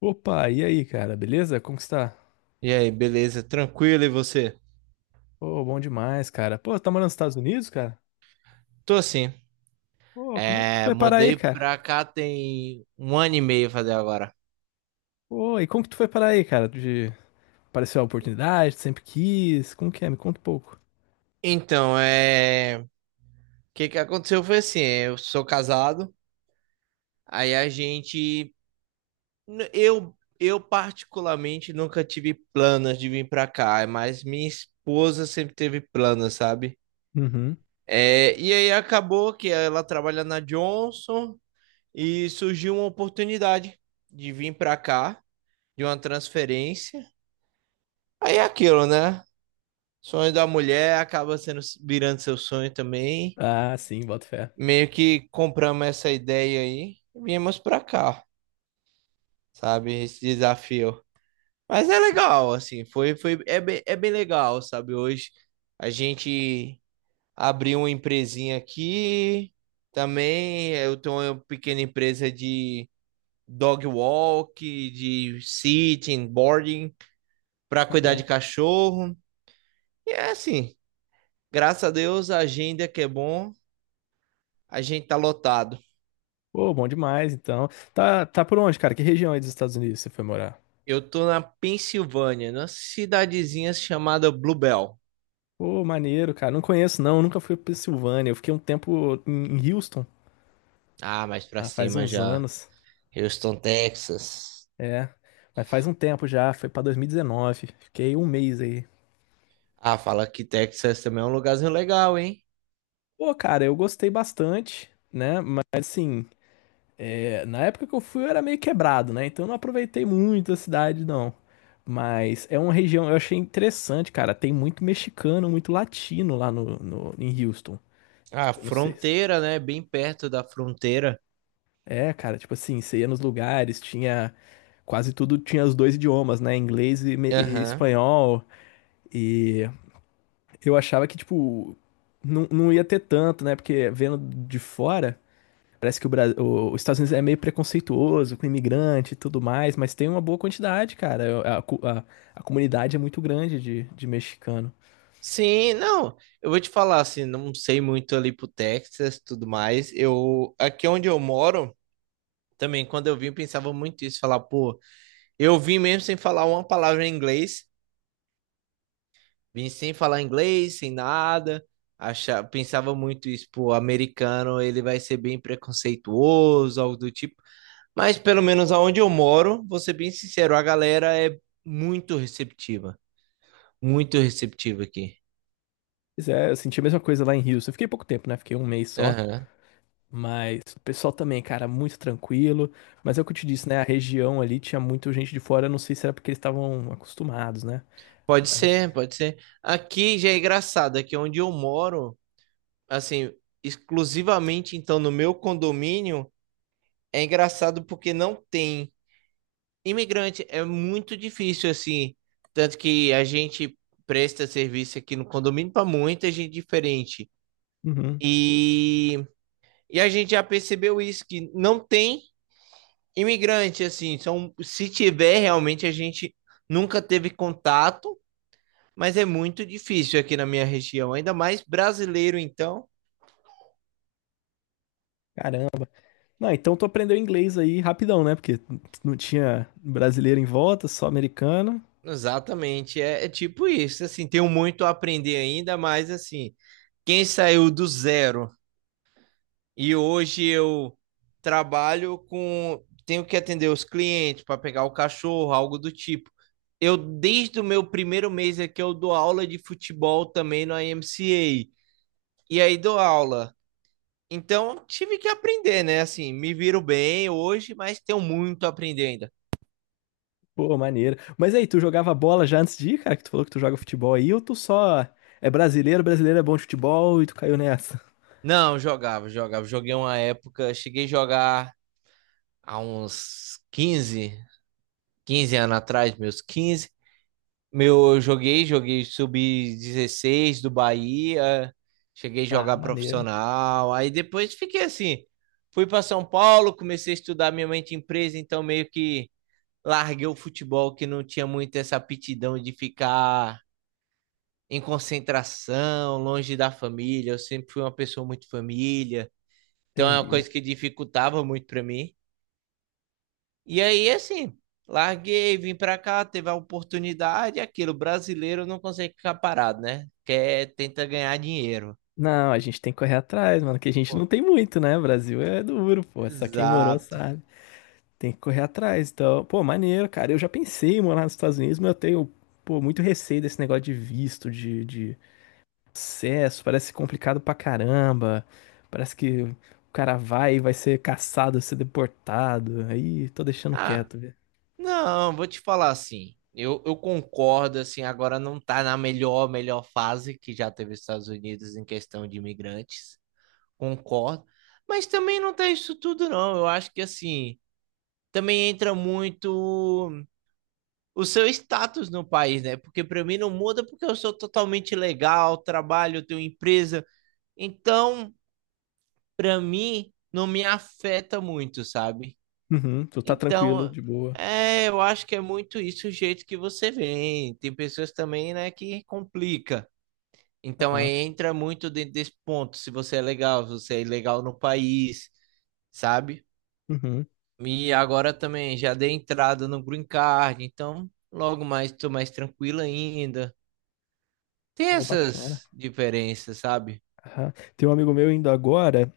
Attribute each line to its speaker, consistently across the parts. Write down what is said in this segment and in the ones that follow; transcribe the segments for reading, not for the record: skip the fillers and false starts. Speaker 1: Opa, e aí, cara? Beleza? Como que está?
Speaker 2: E aí, beleza? Tranquilo e você?
Speaker 1: Pô, bom demais, cara. Pô, tá morando nos Estados Unidos, cara?
Speaker 2: Tô assim.
Speaker 1: Pô, como é que tu foi parar aí,
Speaker 2: Mudei
Speaker 1: cara?
Speaker 2: pra cá tem um ano e meio fazer agora.
Speaker 1: Pô, e como que tu foi parar aí, cara? Apareceu a oportunidade, tu sempre quis? Como que é? Me conta um pouco.
Speaker 2: Então, o que que aconteceu foi assim, eu sou casado, aí, a gente eu particularmente nunca tive planos de vir pra cá, mas minha esposa sempre teve planos, sabe?
Speaker 1: Uhum.
Speaker 2: E aí acabou que ela trabalha na Johnson e surgiu uma oportunidade de vir pra cá, de uma transferência. Aí é aquilo, né? Sonho da mulher acaba sendo virando seu sonho também.
Speaker 1: Ah, sim, boto fé.
Speaker 2: Meio que compramos essa ideia aí e viemos pra cá, sabe? Esse desafio. Mas é legal, assim, é bem legal, sabe? Hoje a gente abriu uma empresinha aqui. Também eu tenho uma pequena empresa de dog walk, de sitting, boarding, para cuidar de
Speaker 1: Aham.
Speaker 2: cachorro. E é assim, graças a Deus, a agenda que é bom, a gente tá lotado.
Speaker 1: Pô, bom demais, então. Tá por onde, cara? Que região aí dos Estados Unidos você foi morar?
Speaker 2: Eu tô na Pensilvânia, numa cidadezinha chamada Bluebell.
Speaker 1: Pô, maneiro, cara. Não conheço, não. Nunca fui pra Pensilvânia. Eu fiquei um tempo em Houston.
Speaker 2: Ah, mais pra
Speaker 1: Ah, faz
Speaker 2: cima
Speaker 1: uns
Speaker 2: já.
Speaker 1: anos.
Speaker 2: Houston, Texas.
Speaker 1: É. Mas faz um tempo já. Foi pra 2019. Fiquei um mês aí.
Speaker 2: Ah, fala que Texas também é um lugarzinho legal, hein?
Speaker 1: Pô, cara, eu gostei bastante, né? Mas assim, é, na época que eu fui eu era meio quebrado, né? Então eu não aproveitei muito a cidade, não. Mas é uma região, eu achei interessante, cara. Tem muito mexicano, muito latino lá em Houston.
Speaker 2: Ah,
Speaker 1: Eu não sei.
Speaker 2: fronteira, né? Bem perto da fronteira.
Speaker 1: É, cara, tipo assim, você ia nos lugares, tinha quase tudo, tinha os dois idiomas, né? Inglês e, e
Speaker 2: Aham.
Speaker 1: espanhol. E eu achava que, tipo, não, não ia ter tanto, né? Porque vendo de fora. Parece que o Brasil, os Estados Unidos é meio preconceituoso com imigrante e tudo mais, mas tem uma boa quantidade, cara. É, a comunidade é muito grande de mexicano.
Speaker 2: Sim, não. Eu vou te falar assim, não sei muito ali pro Texas, tudo mais. Eu aqui onde eu moro, também, quando eu vim, eu pensava muito isso, falar, pô, eu vim mesmo sem falar uma palavra em inglês, vim sem falar inglês, sem nada, achava, pensava muito isso, pô, americano, ele vai ser bem preconceituoso, algo do tipo, mas pelo menos aonde eu moro, vou ser bem sincero, a galera é muito receptiva, muito receptiva aqui.
Speaker 1: Pois é, eu senti a mesma coisa lá em Houston. Eu fiquei pouco tempo, né? Fiquei um mês só.
Speaker 2: Aham.
Speaker 1: Mas o pessoal também, cara, muito tranquilo. Mas é o que eu te disse, né? A região ali tinha muita gente de fora. Eu não sei se era porque eles estavam acostumados, né?
Speaker 2: Pode
Speaker 1: Mas acho-
Speaker 2: ser, pode ser. Aqui já é engraçado, aqui onde eu moro, assim, exclusivamente então no meu condomínio, é engraçado porque não tem. Imigrante é muito difícil, assim. Tanto que a gente presta serviço aqui no condomínio para muita gente diferente.
Speaker 1: Uhum.
Speaker 2: E, e a gente já percebeu isso, que não tem imigrante, assim. São, se tiver, realmente a gente nunca teve contato, mas é muito difícil aqui na minha região. Ainda mais brasileiro, então.
Speaker 1: Caramba. Não, então tu aprendeu inglês aí rapidão, né? Porque não tinha brasileiro em volta, só americano.
Speaker 2: Exatamente, é tipo isso, assim, tenho muito a aprender ainda, mas assim, quem saiu do zero e hoje eu trabalho com. Tenho que atender os clientes para pegar o cachorro, algo do tipo. Eu, desde o meu primeiro mês é que eu dou aula de futebol também no IMCA. E aí dou aula. Então, tive que aprender, né? Assim, me viro bem hoje, mas tenho muito a aprender ainda.
Speaker 1: Pô, maneiro. Mas aí, tu jogava bola já antes de ir, cara? Que tu falou que tu joga futebol aí, ou tu só é brasileiro, brasileiro é bom de futebol e tu caiu nessa?
Speaker 2: Não, jogava, jogava. Joguei uma época, cheguei a jogar há uns quinze anos atrás, eu joguei sub 16 do Bahia, cheguei a
Speaker 1: Ah,
Speaker 2: jogar
Speaker 1: maneiro.
Speaker 2: profissional, aí depois fiquei assim, fui para São Paulo, comecei a estudar minha mente empresa, então meio que larguei o futebol que não tinha muito essa aptidão de ficar em concentração, longe da família, eu sempre fui uma pessoa muito família, então é uma
Speaker 1: Entendi.
Speaker 2: coisa que dificultava muito para mim. E aí, assim, larguei, vim pra cá, teve a oportunidade, aquilo, brasileiro não consegue ficar parado, né? Quer, tenta ganhar dinheiro.
Speaker 1: Não, a gente tem que correr atrás, mano, que a gente
Speaker 2: Pô,
Speaker 1: não tem muito, né? Brasil é duro, pô, só quem morou
Speaker 2: exato.
Speaker 1: sabe. Tem que correr atrás, então, pô, maneiro, cara. Eu já pensei em morar nos Estados Unidos, mas eu tenho, pô, muito receio desse negócio de visto, de acesso, parece complicado pra caramba. Parece que o cara vai e vai ser caçado, vai ser deportado. Aí, tô deixando
Speaker 2: Ah,
Speaker 1: quieto, velho.
Speaker 2: não, vou te falar assim. Eu concordo, assim, agora não tá na melhor, melhor fase que já teve os Estados Unidos em questão de imigrantes. Concordo. Mas também não tá isso tudo, não. Eu acho que, assim, também entra muito, o seu status no país, né? Porque para mim não muda porque eu sou totalmente legal, trabalho, tenho empresa. Então, para mim não me afeta muito, sabe?
Speaker 1: Uhum, tu tá tranquilo,
Speaker 2: Então,
Speaker 1: de boa.
Speaker 2: eu acho que é muito isso o jeito que você vem. Tem pessoas também, né, que complica. Então, aí
Speaker 1: Ah,
Speaker 2: entra muito dentro desse ponto, se você é legal, se você é legal no país, sabe?
Speaker 1: uhum,
Speaker 2: E agora também já dei entrada no Green Card, então logo mais estou mais tranquilo ainda. Tem
Speaker 1: pô, bacana.
Speaker 2: essas diferenças, sabe?
Speaker 1: Aham. Tem um amigo meu indo agora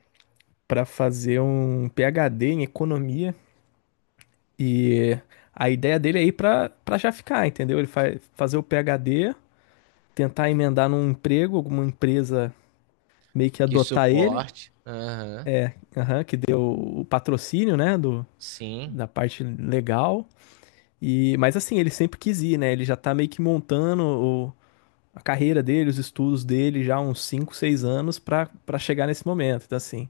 Speaker 1: para fazer um PhD em economia e a ideia dele é ir para já ficar, entendeu? Ele vai fazer o PhD, tentar emendar num emprego, alguma empresa meio que
Speaker 2: Que
Speaker 1: adotar ele,
Speaker 2: suporte. Aham.
Speaker 1: aham, que deu o patrocínio, né, do,
Speaker 2: Sim,
Speaker 1: da parte legal. E mas assim, ele sempre quis ir, né? Ele já tá meio que montando a carreira dele, os estudos dele já há uns 5 6 anos para chegar nesse momento. Então assim,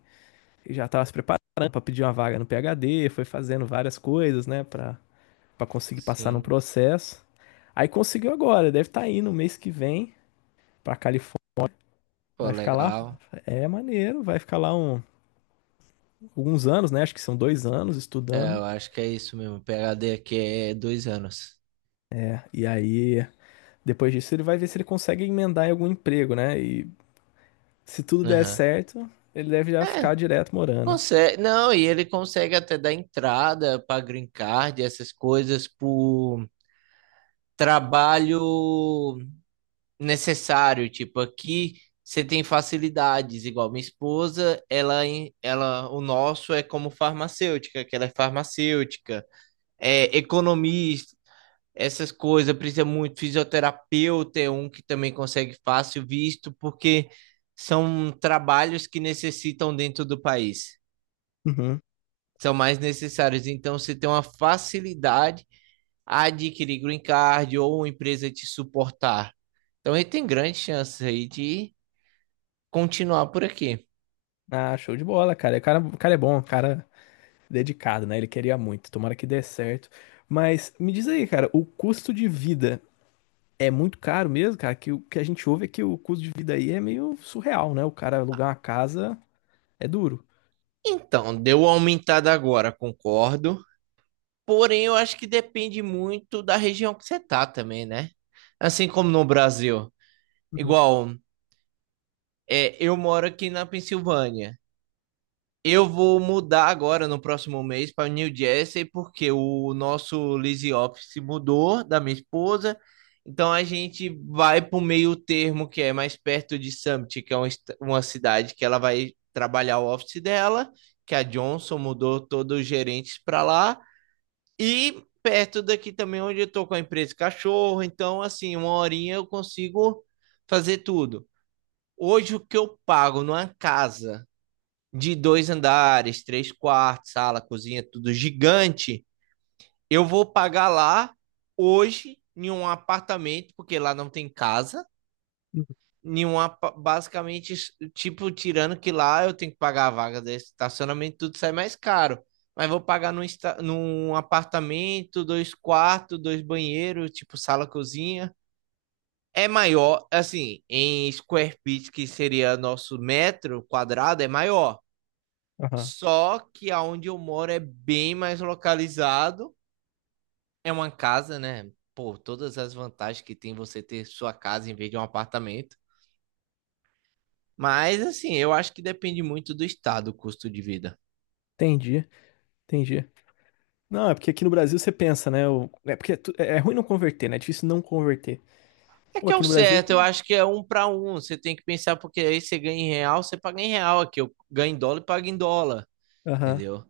Speaker 1: ele já tava se preparando para pedir uma vaga no PhD, foi fazendo várias coisas, né, para conseguir passar no
Speaker 2: sim.
Speaker 1: processo. Aí conseguiu agora, deve estar indo mês que vem para Califórnia.
Speaker 2: Pô,
Speaker 1: Vai ficar lá,
Speaker 2: legal.
Speaker 1: é maneiro, vai ficar lá alguns anos, né? Acho que são dois anos
Speaker 2: É,
Speaker 1: estudando.
Speaker 2: eu acho que é isso mesmo. PhD aqui é 2 anos.
Speaker 1: E aí, depois disso, ele vai ver se ele consegue emendar em algum emprego, né? E se tudo der
Speaker 2: Aham.
Speaker 1: certo, ele deve já ficar
Speaker 2: É,
Speaker 1: direto morando.
Speaker 2: consegue. Não, e ele consegue até dar entrada para green card, essas coisas, por trabalho necessário. Tipo, aqui você tem facilidades, igual minha esposa, ela, ela, o nosso é como farmacêutica, que ela é farmacêutica. Economista, essas coisas, precisa muito fisioterapeuta, é um que também consegue fácil visto, porque são trabalhos que necessitam dentro do país,
Speaker 1: Uhum.
Speaker 2: são mais necessários. Então, você tem uma facilidade a adquirir green card ou uma empresa te suportar. Então, ele tem grandes chances aí de continuar por aqui.
Speaker 1: Ah, show de bola, cara. O cara, o cara é bom, o cara é dedicado, né? Ele queria muito. Tomara que dê certo. Mas me diz aí, cara, o custo de vida é muito caro mesmo, cara, que o que a gente ouve é que o custo de vida aí é meio surreal, né? O cara alugar uma casa é duro.
Speaker 2: Então, deu uma aumentada agora, concordo. Porém, eu acho que depende muito da região que você tá também, né? Assim como no Brasil.
Speaker 1: Uhum,
Speaker 2: Igual, eu moro aqui na Pensilvânia. Eu vou mudar agora no próximo mês para New Jersey porque o nosso lease office mudou da minha esposa. Então a gente vai para o meio termo que é mais perto de Summit, que é uma cidade que ela vai trabalhar o office dela, que a Johnson mudou todos os gerentes para lá e perto daqui também onde eu tô com a empresa Cachorro. Então assim, uma horinha eu consigo fazer tudo. Hoje, o que eu pago numa casa de 2 andares, 3 quartos, sala, cozinha, tudo gigante, eu vou pagar lá hoje em um apartamento, porque lá não tem casa.
Speaker 1: uhum.
Speaker 2: Nenhuma, basicamente, tipo, tirando que lá eu tenho que pagar a vaga de estacionamento, tudo sai mais caro. Mas vou pagar num apartamento, 2 quartos, 2 banheiros, tipo sala, cozinha. É maior, assim, em square feet, que seria nosso metro quadrado, é maior.
Speaker 1: Aham,
Speaker 2: Só que aonde eu moro é bem mais localizado. É uma casa, né? Pô, todas as vantagens que tem você ter sua casa em vez de um apartamento. Mas, assim, eu acho que depende muito do estado, o custo de vida.
Speaker 1: entendi, entendi. Não, é porque aqui no Brasil você pensa, né? É porque é, é ruim não converter, né? É difícil não converter.
Speaker 2: É
Speaker 1: Pô,
Speaker 2: que é
Speaker 1: aqui
Speaker 2: o
Speaker 1: no Brasil.
Speaker 2: certo, eu acho que é um para um. Você tem que pensar, porque aí você ganha em real, você paga em real aqui. Eu ganho em dólar e pago em dólar,
Speaker 1: Aham.
Speaker 2: entendeu?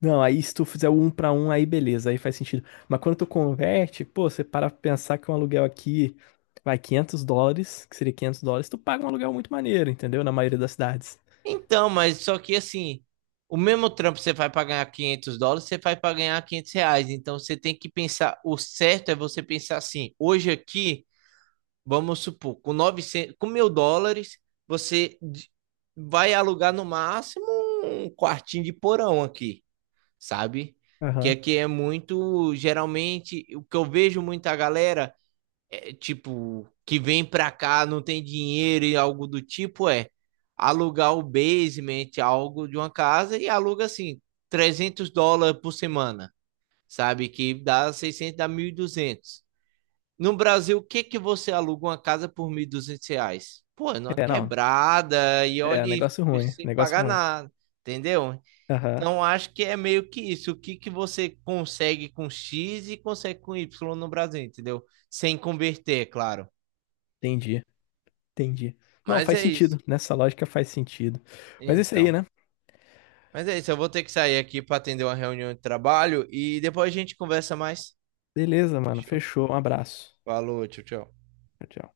Speaker 1: Não, aí se tu fizer o um pra um, aí beleza, aí faz sentido. Mas quando tu converte, pô, você para pra pensar que um aluguel aqui vai US$ 500, que seria US$ 500, tu paga um aluguel muito maneiro, entendeu? Na maioria das cidades.
Speaker 2: Então, mas só que assim, o mesmo trampo que você faz para ganhar 500 dólares, você faz para ganhar 500 reais. Então, você tem que pensar, o certo é você pensar assim, hoje aqui, vamos supor, com 900, com 1.000 dólares, você d- vai alugar no máximo um quartinho de porão aqui, sabe? Que
Speaker 1: Aham.
Speaker 2: aqui é muito, geralmente, o que eu vejo muita galera é, tipo, que vem pra cá, não tem dinheiro e algo do tipo, é alugar o basement, algo de uma casa e aluga assim, 300 dólares por semana, sabe? Que dá 600 dá 1.200. No Brasil, o que que você aluga uma casa por 1.200 reais? Pô, é numa
Speaker 1: É, não,
Speaker 2: quebrada e
Speaker 1: é,
Speaker 2: olhe
Speaker 1: negócio ruim,
Speaker 2: sem
Speaker 1: negócio
Speaker 2: pagar
Speaker 1: ruim.
Speaker 2: nada, entendeu?
Speaker 1: Aham,
Speaker 2: Então, acho que é meio que isso. O que que você consegue com X e consegue com Y no Brasil, entendeu? Sem converter, é claro.
Speaker 1: entendi, entendi. Não,
Speaker 2: Mas
Speaker 1: faz
Speaker 2: é
Speaker 1: sentido,
Speaker 2: isso.
Speaker 1: nessa lógica faz sentido. Mas é isso aí,
Speaker 2: Então.
Speaker 1: né?
Speaker 2: Mas é isso. Eu vou ter que sair aqui para atender uma reunião de trabalho e depois a gente conversa mais.
Speaker 1: Beleza, mano,
Speaker 2: Fechou?
Speaker 1: fechou, um abraço.
Speaker 2: Falou, tchau, tchau.
Speaker 1: Tchau, tchau.